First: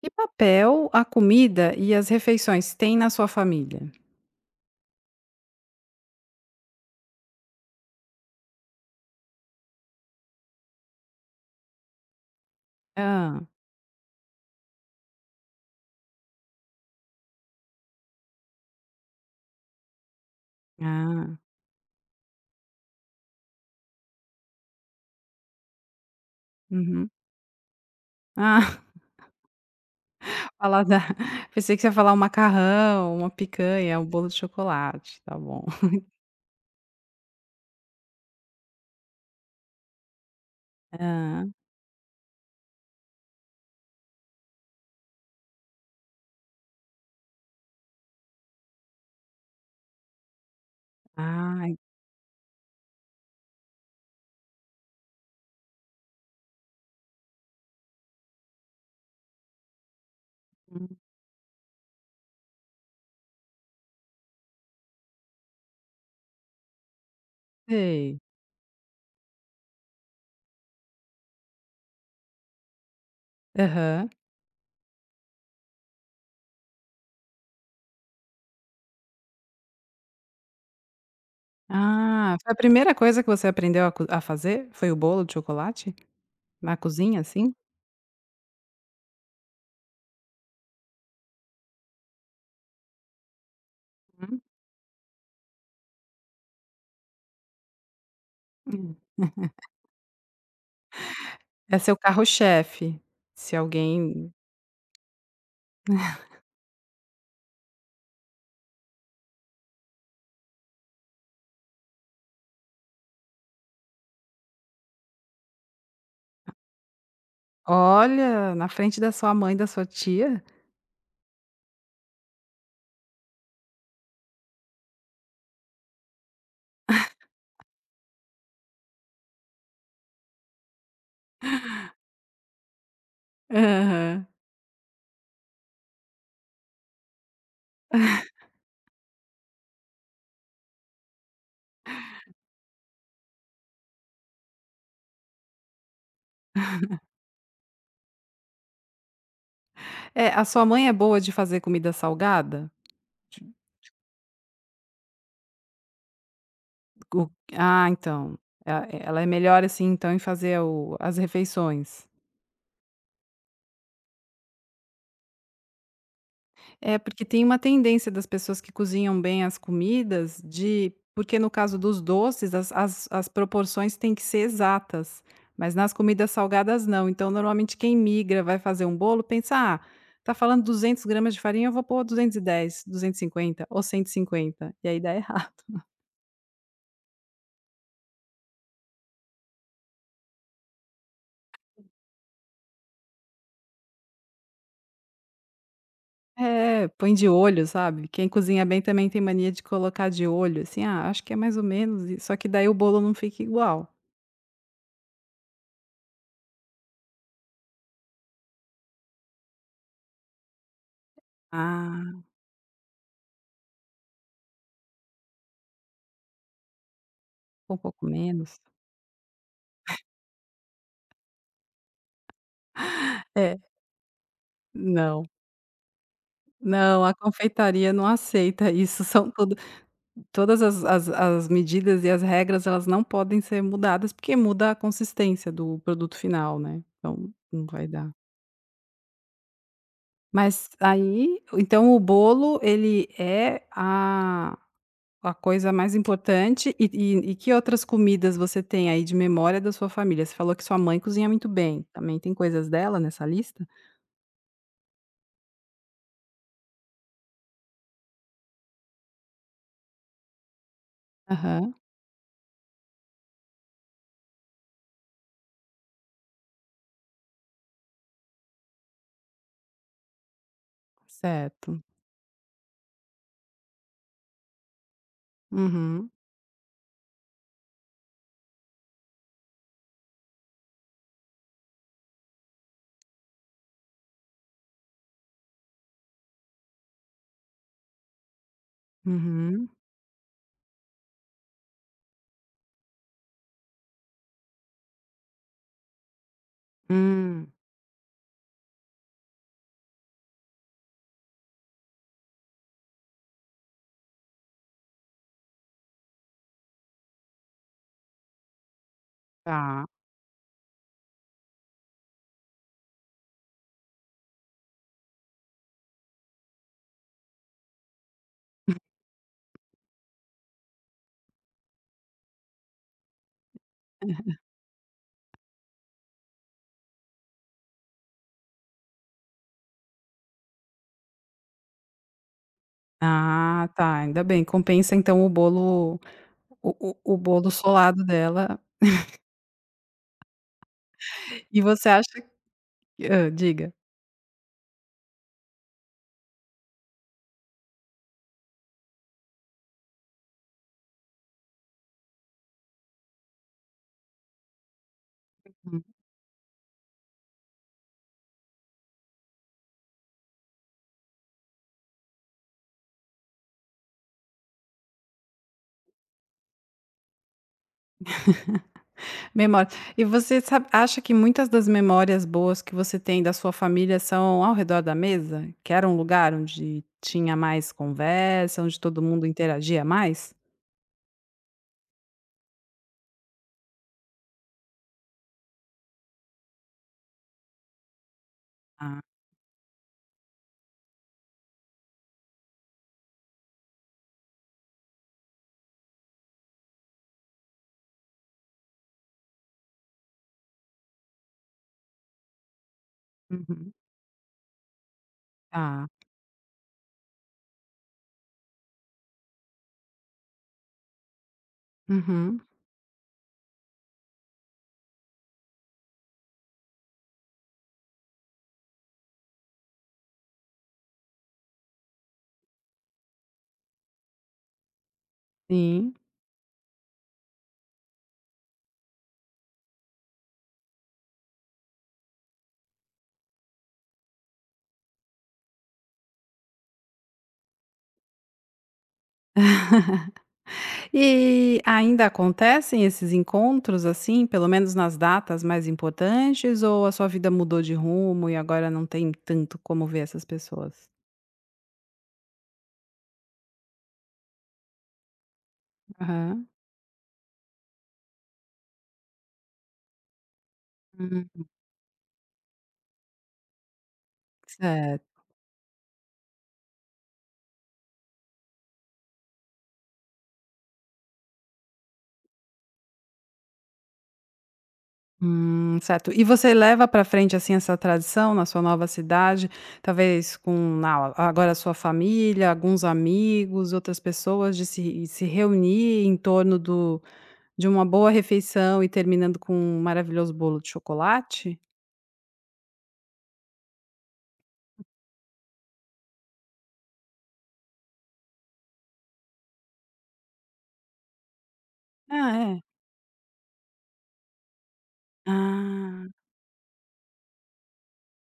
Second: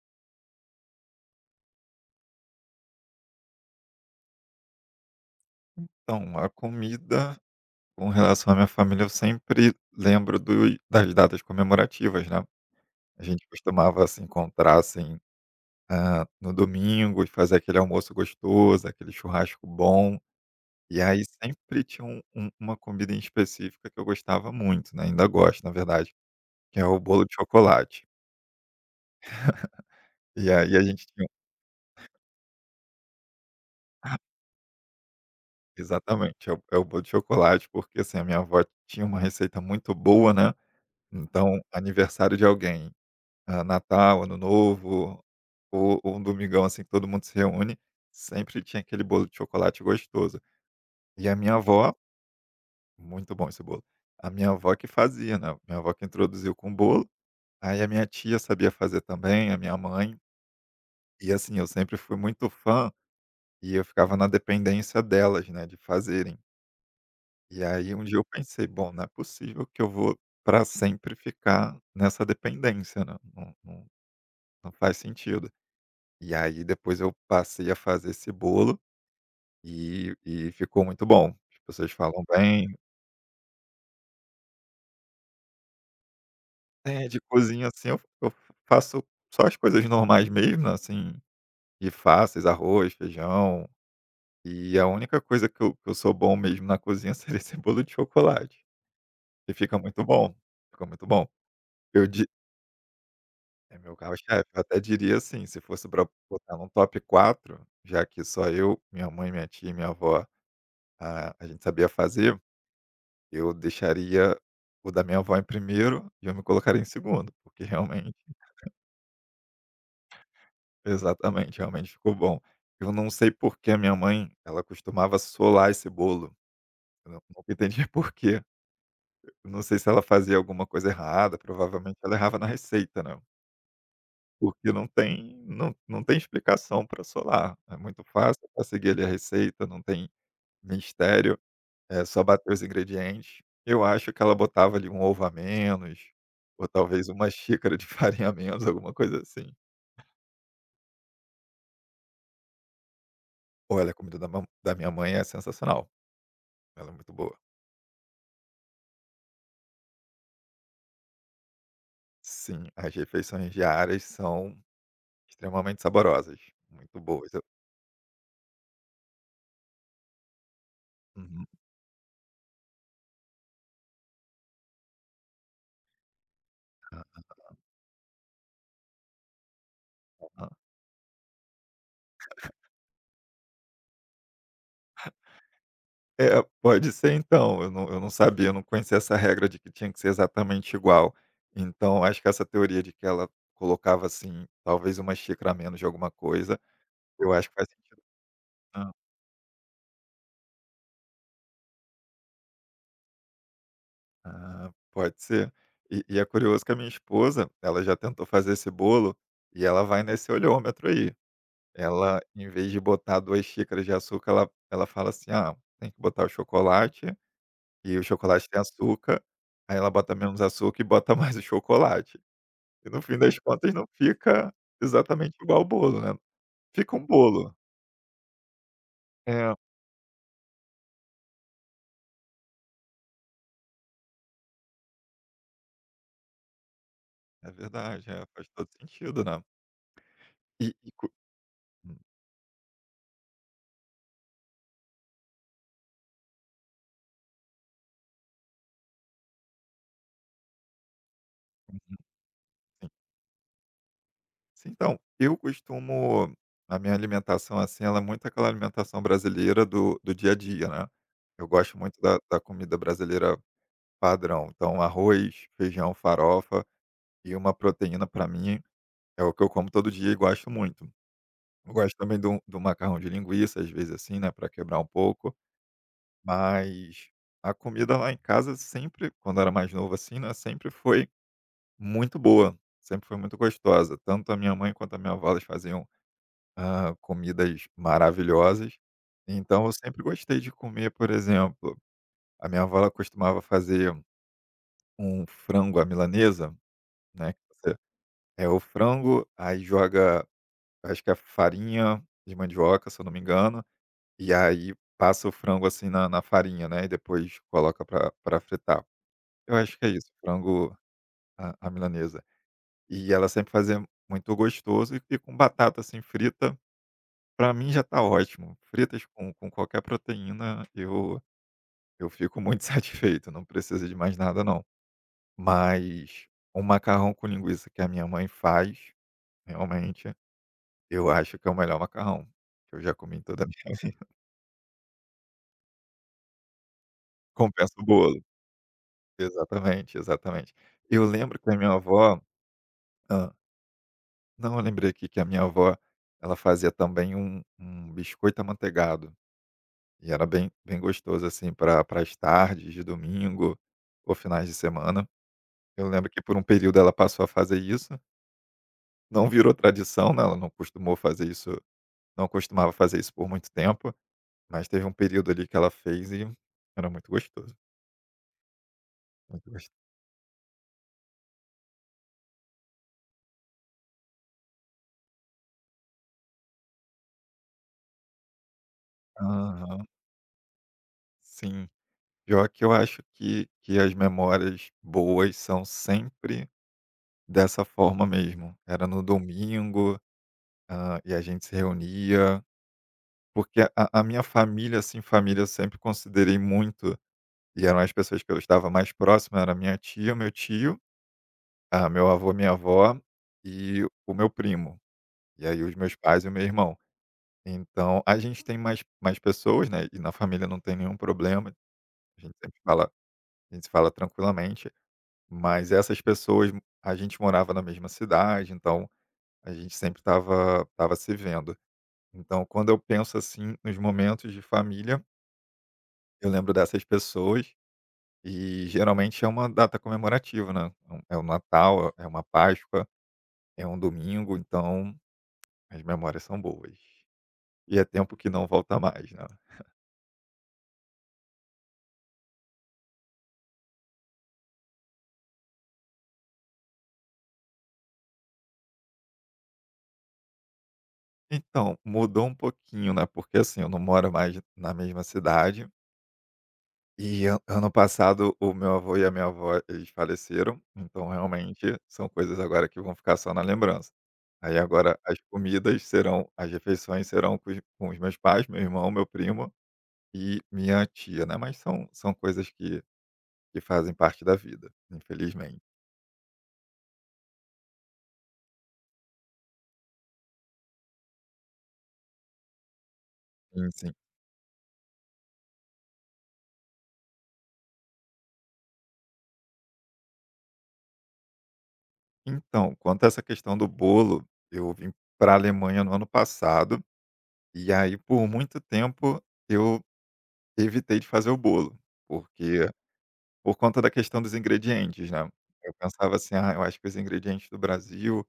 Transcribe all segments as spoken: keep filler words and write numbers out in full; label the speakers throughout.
Speaker 1: Que papel a comida e as refeições têm na sua família?
Speaker 2: Então, a comida, com relação à minha família, eu sempre lembro do das datas comemorativas, né. A
Speaker 1: Hã.
Speaker 2: gente costumava se encontrar, assim, hã, no domingo e fazer aquele almoço gostoso, aquele churrasco bom. E aí
Speaker 1: Ah,
Speaker 2: sempre tinha um um uma comida em específica que eu gostava muito, né, ainda gosto, na verdade, que é o
Speaker 1: uhum.
Speaker 2: bolo de chocolate.
Speaker 1: Ah,
Speaker 2: E aí a gente
Speaker 1: paladar.
Speaker 2: tinha
Speaker 1: Pensei que você ia falar um macarrão, uma picanha, um bolo de chocolate, tá bom.
Speaker 2: exatamente, é o é o bolo de chocolate, porque, assim, a minha avó tinha uma receita muito boa, né,
Speaker 1: Ah,
Speaker 2: então aniversário de alguém. Ah, Natal, Ano Novo, ou ou um domingão, assim, que todo mundo se reúne, sempre tinha aquele bolo de chocolate gostoso. E a minha
Speaker 1: ai,
Speaker 2: avó, muito bom esse bolo. A minha avó que fazia, né, minha avó que introduziu com o bolo, aí a minha tia sabia fazer também, a minha mãe,
Speaker 1: hum,
Speaker 2: e assim, eu sempre fui muito fã, e eu ficava na dependência delas, né, de fazerem. E aí um dia
Speaker 1: sei.
Speaker 2: eu pensei: "Bom, não é possível que eu vou para sempre ficar nessa dependência, né, não não
Speaker 1: Aham.
Speaker 2: não faz sentido". E aí depois eu passei a fazer esse bolo e e ficou muito bom. As pessoas falam
Speaker 1: Ah, foi a
Speaker 2: bem.
Speaker 1: primeira coisa que você aprendeu a co a fazer? Foi o bolo de chocolate? Na
Speaker 2: É,
Speaker 1: cozinha,
Speaker 2: de
Speaker 1: assim?
Speaker 2: cozinha, assim, eu eu faço só as coisas normais mesmo, assim, e fáceis, arroz, feijão,
Speaker 1: Hum,
Speaker 2: e a única coisa que eu que eu sou bom mesmo na cozinha seria esse bolo de chocolate.
Speaker 1: hum.
Speaker 2: E fica muito bom, fica muito bom.
Speaker 1: É seu
Speaker 2: Eu di
Speaker 1: carro-chefe. Se
Speaker 2: é meu
Speaker 1: alguém
Speaker 2: carro-chefe, eu até diria assim, se fosse para botar num top quatro, já que só eu, minha mãe, minha tia e minha avó, a a gente sabia fazer. Eu deixaria o da minha avó em primeiro e eu me colocaria em segundo, porque realmente
Speaker 1: olha, na frente da sua mãe, da sua tia?
Speaker 2: exatamente, realmente ficou bom. Eu não sei por que a minha mãe, ela costumava solar esse bolo, eu não nunca entendi por quê. Eu não sei se ela fazia alguma coisa errada, provavelmente ela errava na receita, né,
Speaker 1: Aham.
Speaker 2: porque não tem não não tem explicação para solar, é muito fácil pra seguir ali a receita, não tem mistério. É, só bater os ingredientes. Eu acho que ela botava ali um ovo a menos, ou talvez uma xícara de farinha a menos, alguma coisa assim.
Speaker 1: É, a sua mãe é boa de fazer comida salgada? Ti-
Speaker 2: Olha, a comida da, mam- da minha mãe é sensacional. Ela é muito
Speaker 1: O
Speaker 2: boa.
Speaker 1: ah, então, a ela é melhor, assim, então, em fazer o as refeições.
Speaker 2: Sim, as refeições diárias são extremamente saborosas,
Speaker 1: É,
Speaker 2: muito
Speaker 1: porque
Speaker 2: boas. Eu-
Speaker 1: tem uma tendência das pessoas que cozinham bem as comidas de porque
Speaker 2: Uhum.
Speaker 1: no caso dos doces, as as as proporções têm que ser exatas, mas nas comidas salgadas não. Então, normalmente, quem migra, vai fazer um bolo, pensa: "Ah, tá
Speaker 2: Ah,
Speaker 1: falando duzentos gramas de farinha, eu vou pôr duzentos e dez, duzentos e cinquenta ou cento e cinquenta", e cinquenta. E aí dá errado.
Speaker 2: é, pode ser então. Eu não, eu não sabia, eu não conhecia essa regra de que tinha que ser exatamente igual. Então, acho que essa teoria de que ela colocava assim, talvez uma xícara a menos de alguma coisa,
Speaker 1: É, põe de
Speaker 2: eu acho que
Speaker 1: olho,
Speaker 2: faz sentido.
Speaker 1: sabe. Quem cozinha bem também tem mania de colocar de olho, assim: "Ah, acho que é mais ou menos isso", só que daí o bolo não fica igual.
Speaker 2: Ah, pode ser. E e é curioso que a minha esposa, ela já tentou fazer esse bolo e ela vai nesse olhômetro aí. Ela,
Speaker 1: "Ah,
Speaker 2: em vez de botar duas xícaras de açúcar, ela ela fala assim: "Ah, tem que botar o chocolate
Speaker 1: ficou um
Speaker 2: e o
Speaker 1: pouco
Speaker 2: chocolate
Speaker 1: menos".
Speaker 2: tem açúcar", aí ela bota menos açúcar e bota mais o chocolate. E no fim das
Speaker 1: É,
Speaker 2: contas não fica
Speaker 1: não,
Speaker 2: exatamente igual o bolo, né. Fica
Speaker 1: não,
Speaker 2: um
Speaker 1: a
Speaker 2: bolo.
Speaker 1: confeitaria não aceita isso, são
Speaker 2: É,
Speaker 1: tudo todas as as as medidas e as regras, elas não podem ser mudadas, porque muda a consistência do produto final, né, então
Speaker 2: é
Speaker 1: não vai
Speaker 2: verdade,
Speaker 1: dar.
Speaker 2: é, faz todo sentido, né. E
Speaker 1: Mas
Speaker 2: e co.
Speaker 1: aí então o bolo ele é a A coisa mais importante e e e que outras comidas você tem aí de memória da sua família? Você falou que sua mãe cozinha muito bem,
Speaker 2: Uhum,
Speaker 1: também tem coisas
Speaker 2: sim.
Speaker 1: dela nessa lista?
Speaker 2: Sim, então, eu costumo a minha alimentação, assim, ela é muito aquela alimentação brasileira do do dia a dia, né. Eu
Speaker 1: Aham,
Speaker 2: gosto muito da da comida brasileira padrão, então arroz, feijão, farofa e uma proteína para mim é o que eu como todo dia e gosto muito. Eu
Speaker 1: certo.
Speaker 2: gosto também do do macarrão de linguiça, às vezes, assim, né, para quebrar um pouco.
Speaker 1: Uhum,
Speaker 2: Mas a comida lá em casa sempre, quando era mais novo assim, né, sempre foi muito boa, sempre foi muito gostosa. Tanto a minha mãe quanto a minha avó, elas faziam, hã, comidas maravilhosas. Então
Speaker 1: uhum.
Speaker 2: eu sempre gostei de comer, por exemplo, a minha avó ela costumava fazer um frango à milanesa, né, que
Speaker 1: Hum,
Speaker 2: você é o frango, aí joga, acho que é farinha de mandioca, se eu não me engano, e aí passa o frango assim na na farinha, né, e depois coloca para pra fritar. Eu acho que
Speaker 1: tá.
Speaker 2: é isso, frango à à milanesa. E ela sempre fazia muito gostoso e e com batata, assim, frita, pra mim já tá ótimo. Fritas com com qualquer proteína, eu eu fico muito satisfeito, não precisa de mais nada não. Mas um macarrão com linguiça que a minha mãe faz, realmente, eu acho que é o melhor macarrão que eu já comi em toda a minha
Speaker 1: Ah, tá,
Speaker 2: vida.
Speaker 1: ainda bem, compensa então o bolo o o o bolo
Speaker 2: Compensa o
Speaker 1: solado
Speaker 2: bolo.
Speaker 1: dela.
Speaker 2: Exatamente, exatamente. Eu lembro que a
Speaker 1: E
Speaker 2: minha
Speaker 1: você
Speaker 2: avó.
Speaker 1: acha, hã, diga.
Speaker 2: Não, eu lembrei aqui que a minha avó, ela fazia também um um biscoito amanteigado, e era bem bem gostoso, assim, pra para as tardes de domingo ou finais de semana. Eu lembro que por um período ela passou a fazer isso, não virou tradição, né, ela não costumou fazer isso não costumava fazer isso por muito tempo, mas teve um período ali que ela fez e era muito gostoso, muito
Speaker 1: Memória.
Speaker 2: gosto.
Speaker 1: E você sabe acha que muitas das memórias boas que você tem da sua família são ao redor da mesa? Que era um lugar onde tinha mais conversa, onde todo mundo interagia
Speaker 2: Aham,
Speaker 1: mais?
Speaker 2: sim. Pior que eu acho que que as memórias boas são sempre dessa forma mesmo. Era
Speaker 1: Ah,
Speaker 2: no domingo, hã, e a gente se reunia, porque a a minha família, assim, família eu sempre considerei muito, e eram as pessoas que eu estava mais próximo, era minha tia, meu tio, ah, meu avô, minha avó
Speaker 1: uhum.
Speaker 2: e o meu primo. E aí os
Speaker 1: Tá.
Speaker 2: meus pais e o meu irmão. Então a gente tem mais mais pessoas, né, e na família não tem nenhum problema, a gente
Speaker 1: Uhum.
Speaker 2: sempre fala, a gente se fala tranquilamente, mas essas pessoas a gente morava na mesma cidade, então a gente sempre estava estava se vendo. Então, quando eu penso, assim, nos momentos de família,
Speaker 1: Sim.
Speaker 2: eu lembro dessas pessoas e geralmente é uma data comemorativa, né. É um é o Natal, é uma Páscoa, é um domingo, então as memórias são boas. E é tempo que não volta mais, né.
Speaker 1: E ainda acontecem esses encontros, assim, pelo menos nas datas mais importantes, ou a sua vida mudou de rumo e agora não tem tanto como ver essas pessoas?
Speaker 2: Então, mudou um pouquinho, né, porque, assim, eu não moro mais na mesma cidade.
Speaker 1: Aham.
Speaker 2: E an ano passado o meu avô e a minha avó, eles faleceram, então
Speaker 1: Hum.
Speaker 2: realmente são coisas agora que vão ficar só na lembrança. Aí agora
Speaker 1: Certo.
Speaker 2: as comidas serão as refeições serão com os com os meus pais, meu irmão, meu primo e minha tia, né, mas são são coisas que que fazem parte da vida, infelizmente.
Speaker 1: Hum, certo. E você leva para frente, assim, essa tradição na sua nova cidade, talvez com na agora a sua família, alguns
Speaker 2: Sim,
Speaker 1: amigos,
Speaker 2: sim.
Speaker 1: outras pessoas, de se se reunir em torno do de uma boa refeição e terminando com um maravilhoso bolo de chocolate?
Speaker 2: Então, quanto a essa questão do bolo, eu vim para a Alemanha no ano passado, e aí por muito tempo eu evitei de fazer o bolo,
Speaker 1: Ah, é?
Speaker 2: porque por conta da questão dos ingredientes, né. Eu
Speaker 1: Ah,
Speaker 2: pensava assim: "Ah, eu acho que os ingredientes do Brasil,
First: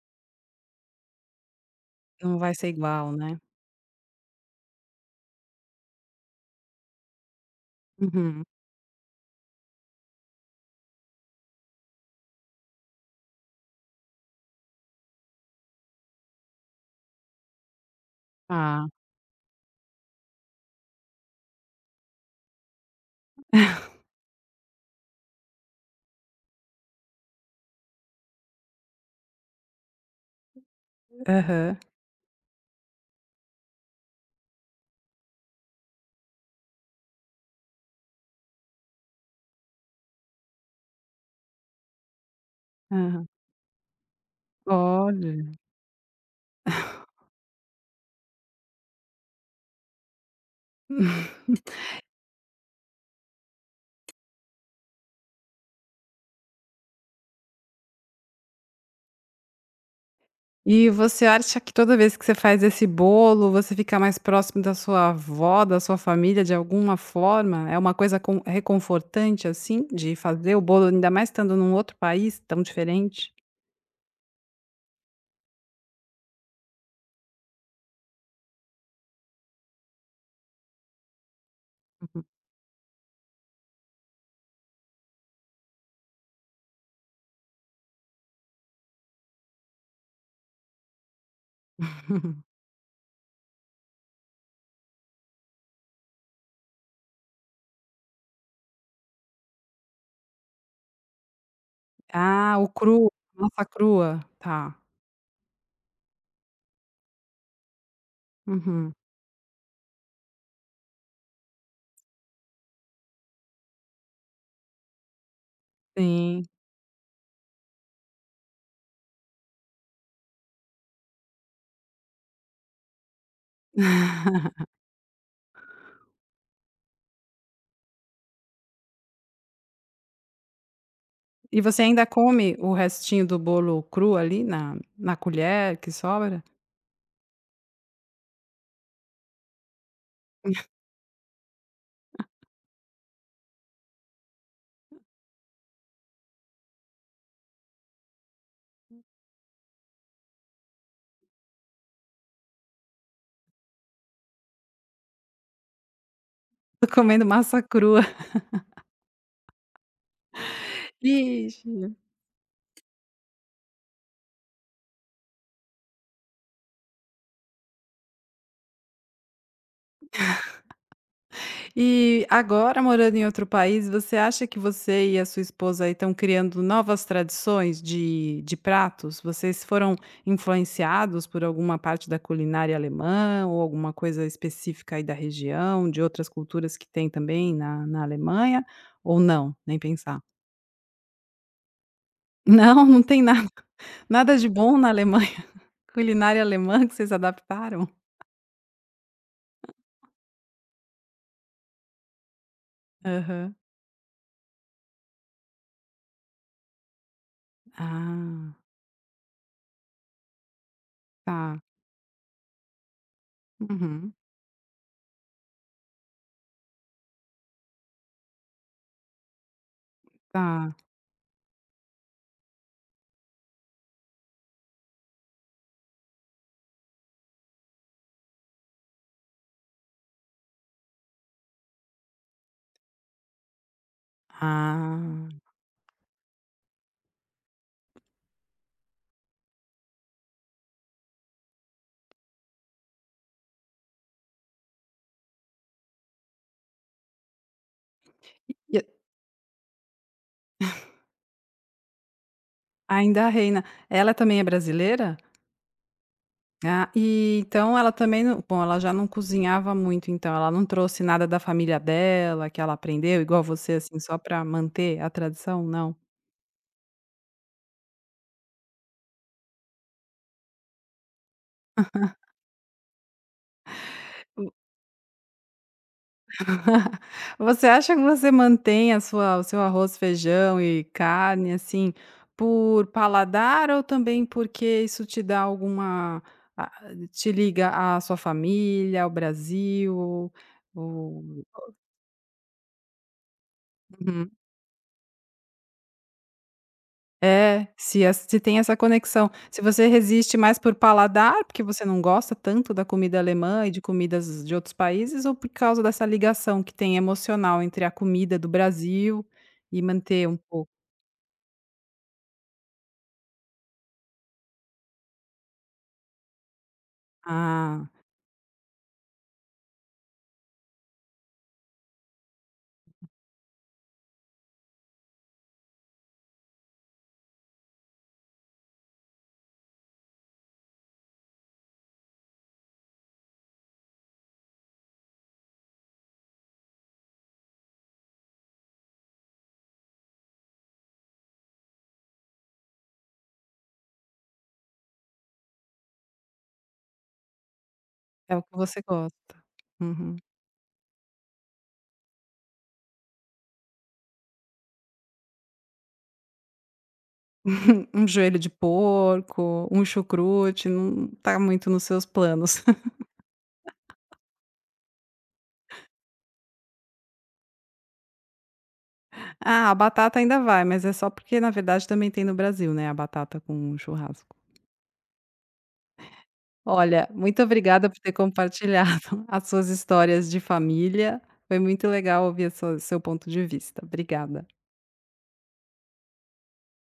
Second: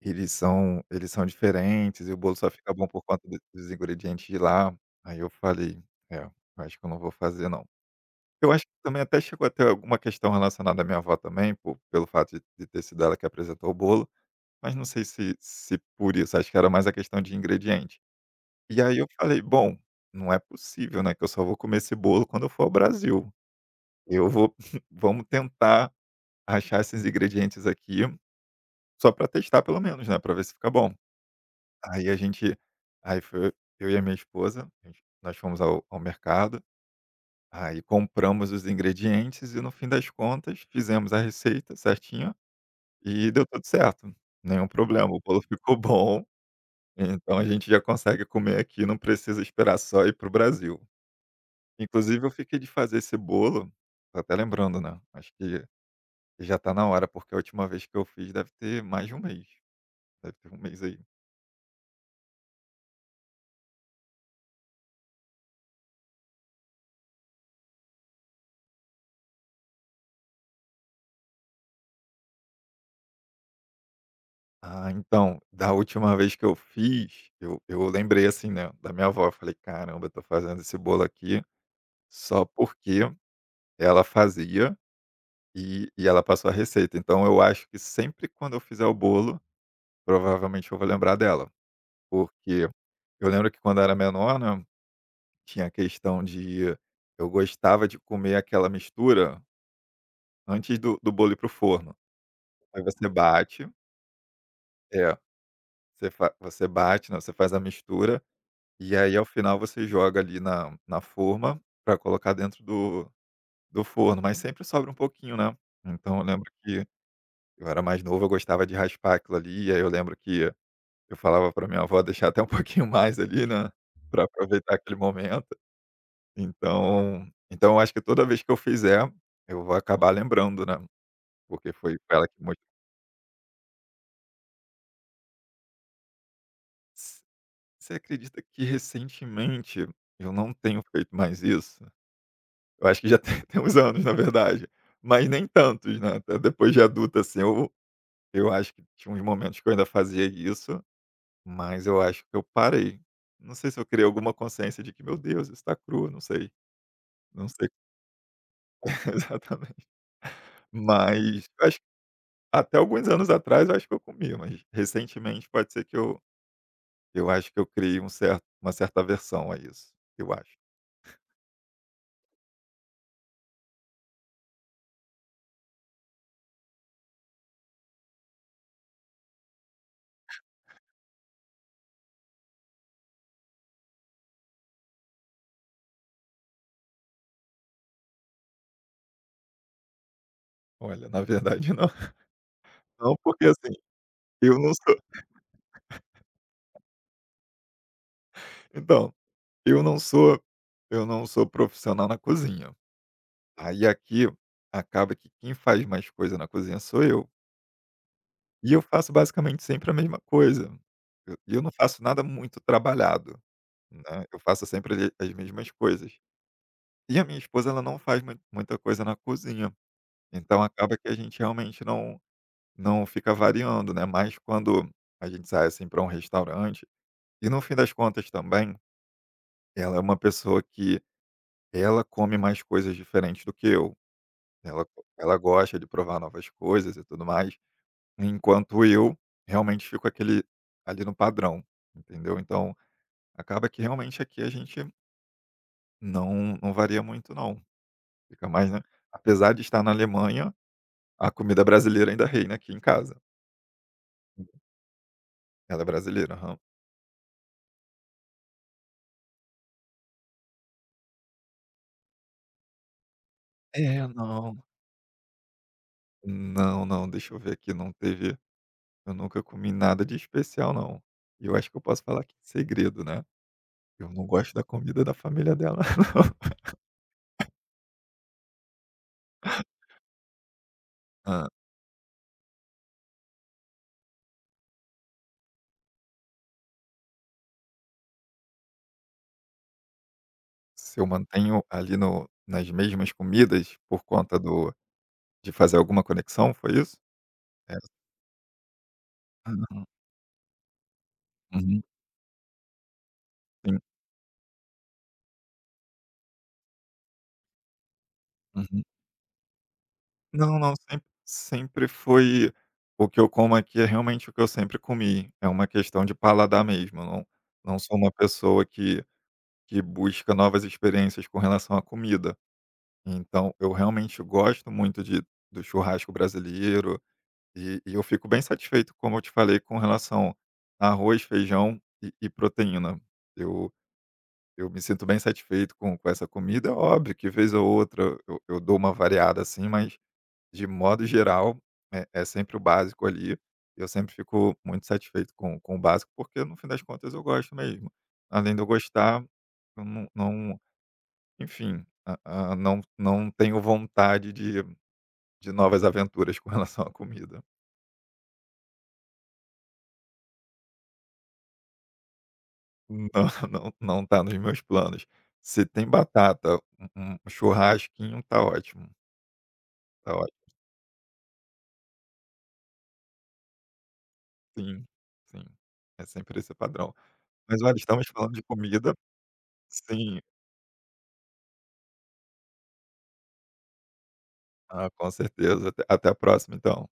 Speaker 2: eles são eles são diferentes e o bolo
Speaker 1: não
Speaker 2: só
Speaker 1: vai ser
Speaker 2: fica bom por
Speaker 1: igual,
Speaker 2: conta
Speaker 1: né?
Speaker 2: do dos ingredientes de lá". Aí eu falei: "É, eu acho que eu não vou fazer não".
Speaker 1: Uhum.
Speaker 2: Eu acho que também até chegou a ter alguma questão relacionada à minha avó também, po pelo fato de de ter sido ela que apresentou o bolo, mas não sei se se por isso, acho que era mais a questão de ingrediente. E
Speaker 1: Ah.
Speaker 2: aí eu falei: "Bom, não é possível, né, que eu só vou comer esse bolo quando eu for ao Brasil. Eu vou vamos tentar achar esses ingredientes aqui, só para testar pelo menos, né, para ver se fica bom.
Speaker 1: Aham,
Speaker 2: Aí a gente aí foi eu e a minha esposa, a gente nós fomos ao ao mercado, aí compramos os ingredientes e no fim das contas fizemos a receita certinho
Speaker 1: aham.
Speaker 2: e deu tudo certo, nenhum problema, o bolo
Speaker 1: Olha.
Speaker 2: ficou bom, então a gente já consegue comer aqui, não precisa esperar só ir pro Brasil. Inclusive eu fiquei de fazer esse bolo, tô até lembrando, né, acho que já tá na hora, porque a última vez que eu fiz deve ter mais de um mês. Deve ter um mês
Speaker 1: E
Speaker 2: aí.
Speaker 1: você acha que toda vez que você faz esse bolo, você fica mais próximo da sua avó, da sua família, de alguma forma? É uma coisa con reconfortante, assim, de fazer o bolo, ainda mais estando num outro país tão diferente?
Speaker 2: Ah, então, da última vez que eu fiz, eu eu lembrei, assim, né, da minha avó, eu falei: "Caramba, eu tô fazendo esse bolo aqui
Speaker 1: Uhum.
Speaker 2: só porque ela fazia e e ela passou a receita". Então eu acho que sempre quando eu fizer o bolo, provavelmente eu vou lembrar dela, porque eu lembro que quando eu era menor, né, tinha a questão de eu gostava de comer aquela mistura antes do do bolo ir pro forno.
Speaker 1: Ah, o
Speaker 2: Aí você
Speaker 1: cru, massa
Speaker 2: bate,
Speaker 1: crua, tá.
Speaker 2: é, você fa você bate, né, você faz a mistura.
Speaker 1: Uhum.
Speaker 2: E aí, ao final, você joga ali na na forma para colocar dentro do do forno, mas sempre sobra um pouquinho, né. Então eu
Speaker 1: Sim.
Speaker 2: lembro que eu era mais novo, eu gostava de raspar aquilo ali, e aí eu lembro que eu falava para minha avó deixar até um pouquinho mais ali, né, para aproveitar aquele momento. Então então eu acho que toda vez que eu fizer, eu vou acabar lembrando, né,
Speaker 1: E
Speaker 2: porque
Speaker 1: você
Speaker 2: foi
Speaker 1: ainda
Speaker 2: ela que
Speaker 1: come
Speaker 2: mostrou.
Speaker 1: o restinho do bolo cru ali na na colher que sobra?
Speaker 2: S- Você acredita que recentemente eu não tenho feito mais isso? Eu acho que já tem tem uns anos, na verdade, mas nem tantos, né, até depois de adulta assim, eu eu acho que tinha uns momentos que eu ainda fazia isso, mas eu acho que eu parei. Não sei se eu criei alguma consciência de que: "Meu Deus, isso tá cru", não sei,
Speaker 1: Tô comendo
Speaker 2: não
Speaker 1: massa
Speaker 2: sei
Speaker 1: crua.
Speaker 2: exatamente. Mas eu acho que
Speaker 1: Ixi.
Speaker 2: até alguns anos atrás eu acho que eu comia, mas recentemente pode ser que eu eu acho que eu criei um certo uma certa aversão a isso, eu acho.
Speaker 1: E agora, morando em outro país, você acha que você e a sua esposa aí estão criando novas tradições de de pratos? Vocês foram influenciados por alguma parte da culinária alemã ou alguma coisa específica aí da região, de outras culturas que tem também na na Alemanha, ou não? Nem pensar.
Speaker 2: Olha, na verdade não,
Speaker 1: Não, não
Speaker 2: não
Speaker 1: tem
Speaker 2: porque,
Speaker 1: nada
Speaker 2: assim,
Speaker 1: nada de
Speaker 2: eu não
Speaker 1: bom na
Speaker 2: sou
Speaker 1: Alemanha, culinária alemã que vocês adaptaram?
Speaker 2: então, eu não sou eu não sou profissional na cozinha.
Speaker 1: Aham.
Speaker 2: Aí aqui acaba que quem faz mais coisa na cozinha sou eu.
Speaker 1: Ah,
Speaker 2: E eu faço basicamente sempre a mesma coisa. Eu- E
Speaker 1: tá.
Speaker 2: eu, não faço nada muito trabalhado,
Speaker 1: Uhum.
Speaker 2: né? Eu faço sempre ali as mesmas coisas. E a minha esposa ela não faz mui- muita coisa na cozinha. Então
Speaker 1: Tá.
Speaker 2: acaba que a gente realmente não não fica variando, né? Mas quando a gente sai assim para um restaurante, e no fim das contas também, ela é uma pessoa que ela come mais coisas diferentes do que eu. Ela ela
Speaker 1: Ah.
Speaker 2: gosta de provar novas coisas e tudo mais, enquanto eu realmente fico aquele ali no padrão, entendeu. Então, acaba que realmente aqui a gente não não varia muito não, fica mais, né, apesar de estar na Alemanha, a comida brasileira ainda reina aqui em casa.
Speaker 1: Ainda reina. Ela também é brasileira?
Speaker 2: Ela é brasileira, aham.
Speaker 1: Ah, e então ela também não, bom, ela já não cozinhava muito, então ela não trouxe nada da família dela, que ela aprendeu igual você, assim,
Speaker 2: É,
Speaker 1: só para
Speaker 2: não,
Speaker 1: manter a tradição, não?
Speaker 2: não, não, deixa eu ver aqui, não teve, eu nunca comi nada de especial não. E eu acho que eu posso falar aqui de segredo, né, eu não
Speaker 1: Hum.
Speaker 2: gosto da comida da família dela
Speaker 1: Você acha que você mantém a sua o seu arroz, feijão e
Speaker 2: não.
Speaker 1: carne, assim, por paladar ou também porque isso te dá alguma a te liga à sua família, ao Brasil, ou
Speaker 2: Se eu mantenho ali no nas mesmas comidas por
Speaker 1: uhum.
Speaker 2: conta do de fazer alguma conexão, foi isso?
Speaker 1: É,
Speaker 2: É.
Speaker 1: se ess se tem essa conexão. Se
Speaker 2: Uhum,
Speaker 1: você resiste mais por paladar, porque
Speaker 2: uhum,
Speaker 1: você não gosta tanto da comida alemã e
Speaker 2: sim,
Speaker 1: de comidas de outros países, ou por causa dessa ligação que tem emocional entre a comida do
Speaker 2: uhum.
Speaker 1: Brasil e manter um
Speaker 2: Não,
Speaker 1: pouco.
Speaker 2: não, sempre sempre foi, o que eu como aqui é realmente o que eu sempre comi, é uma questão de paladar mesmo, eu não não
Speaker 1: Ah,
Speaker 2: sou uma pessoa que que busca novas experiências com relação à comida. Então eu realmente gosto muito de do churrasco brasileiro. E e eu fico bem satisfeito, como eu te falei, com relação a arroz, feijão e e proteína. Eu eu me sinto bem satisfeito com com essa comida. É óbvio que vez ou outra eu eu dou uma variada, assim, mas de modo geral é é sempre o básico ali. Eu sempre fico muito satisfeito com com o básico, porque no fim das contas eu gosto mesmo.
Speaker 1: é o que
Speaker 2: Além de eu
Speaker 1: você
Speaker 2: gostar,
Speaker 1: gosta.
Speaker 2: eu não
Speaker 1: Uhum.
Speaker 2: não enfim, hã hã, não não tenho vontade de de novas aventuras com relação à comida.
Speaker 1: Um joelho de porco, um chucrute, não tá muito nos seus planos.
Speaker 2: Não, não, não tá nos meus planos. Se tem batata, um um churrasquinho, tá ótimo,
Speaker 1: Ah, a
Speaker 2: tá
Speaker 1: batata ainda
Speaker 2: ótimo.
Speaker 1: vai, mas é só porque, na verdade, também tem no Brasil, né, a batata com churrasco.
Speaker 2: Sim, sim, é sempre esse padrão.
Speaker 1: Olha, muito
Speaker 2: Mas olha,
Speaker 1: obrigada por
Speaker 2: estamos
Speaker 1: ter
Speaker 2: falando de comida
Speaker 1: compartilhado as suas
Speaker 2: sim.
Speaker 1: histórias de família. Foi muito legal ouvir a sua seu ponto de vista. Obrigada.
Speaker 2: Ah, com certeza. Até até a próxima, então.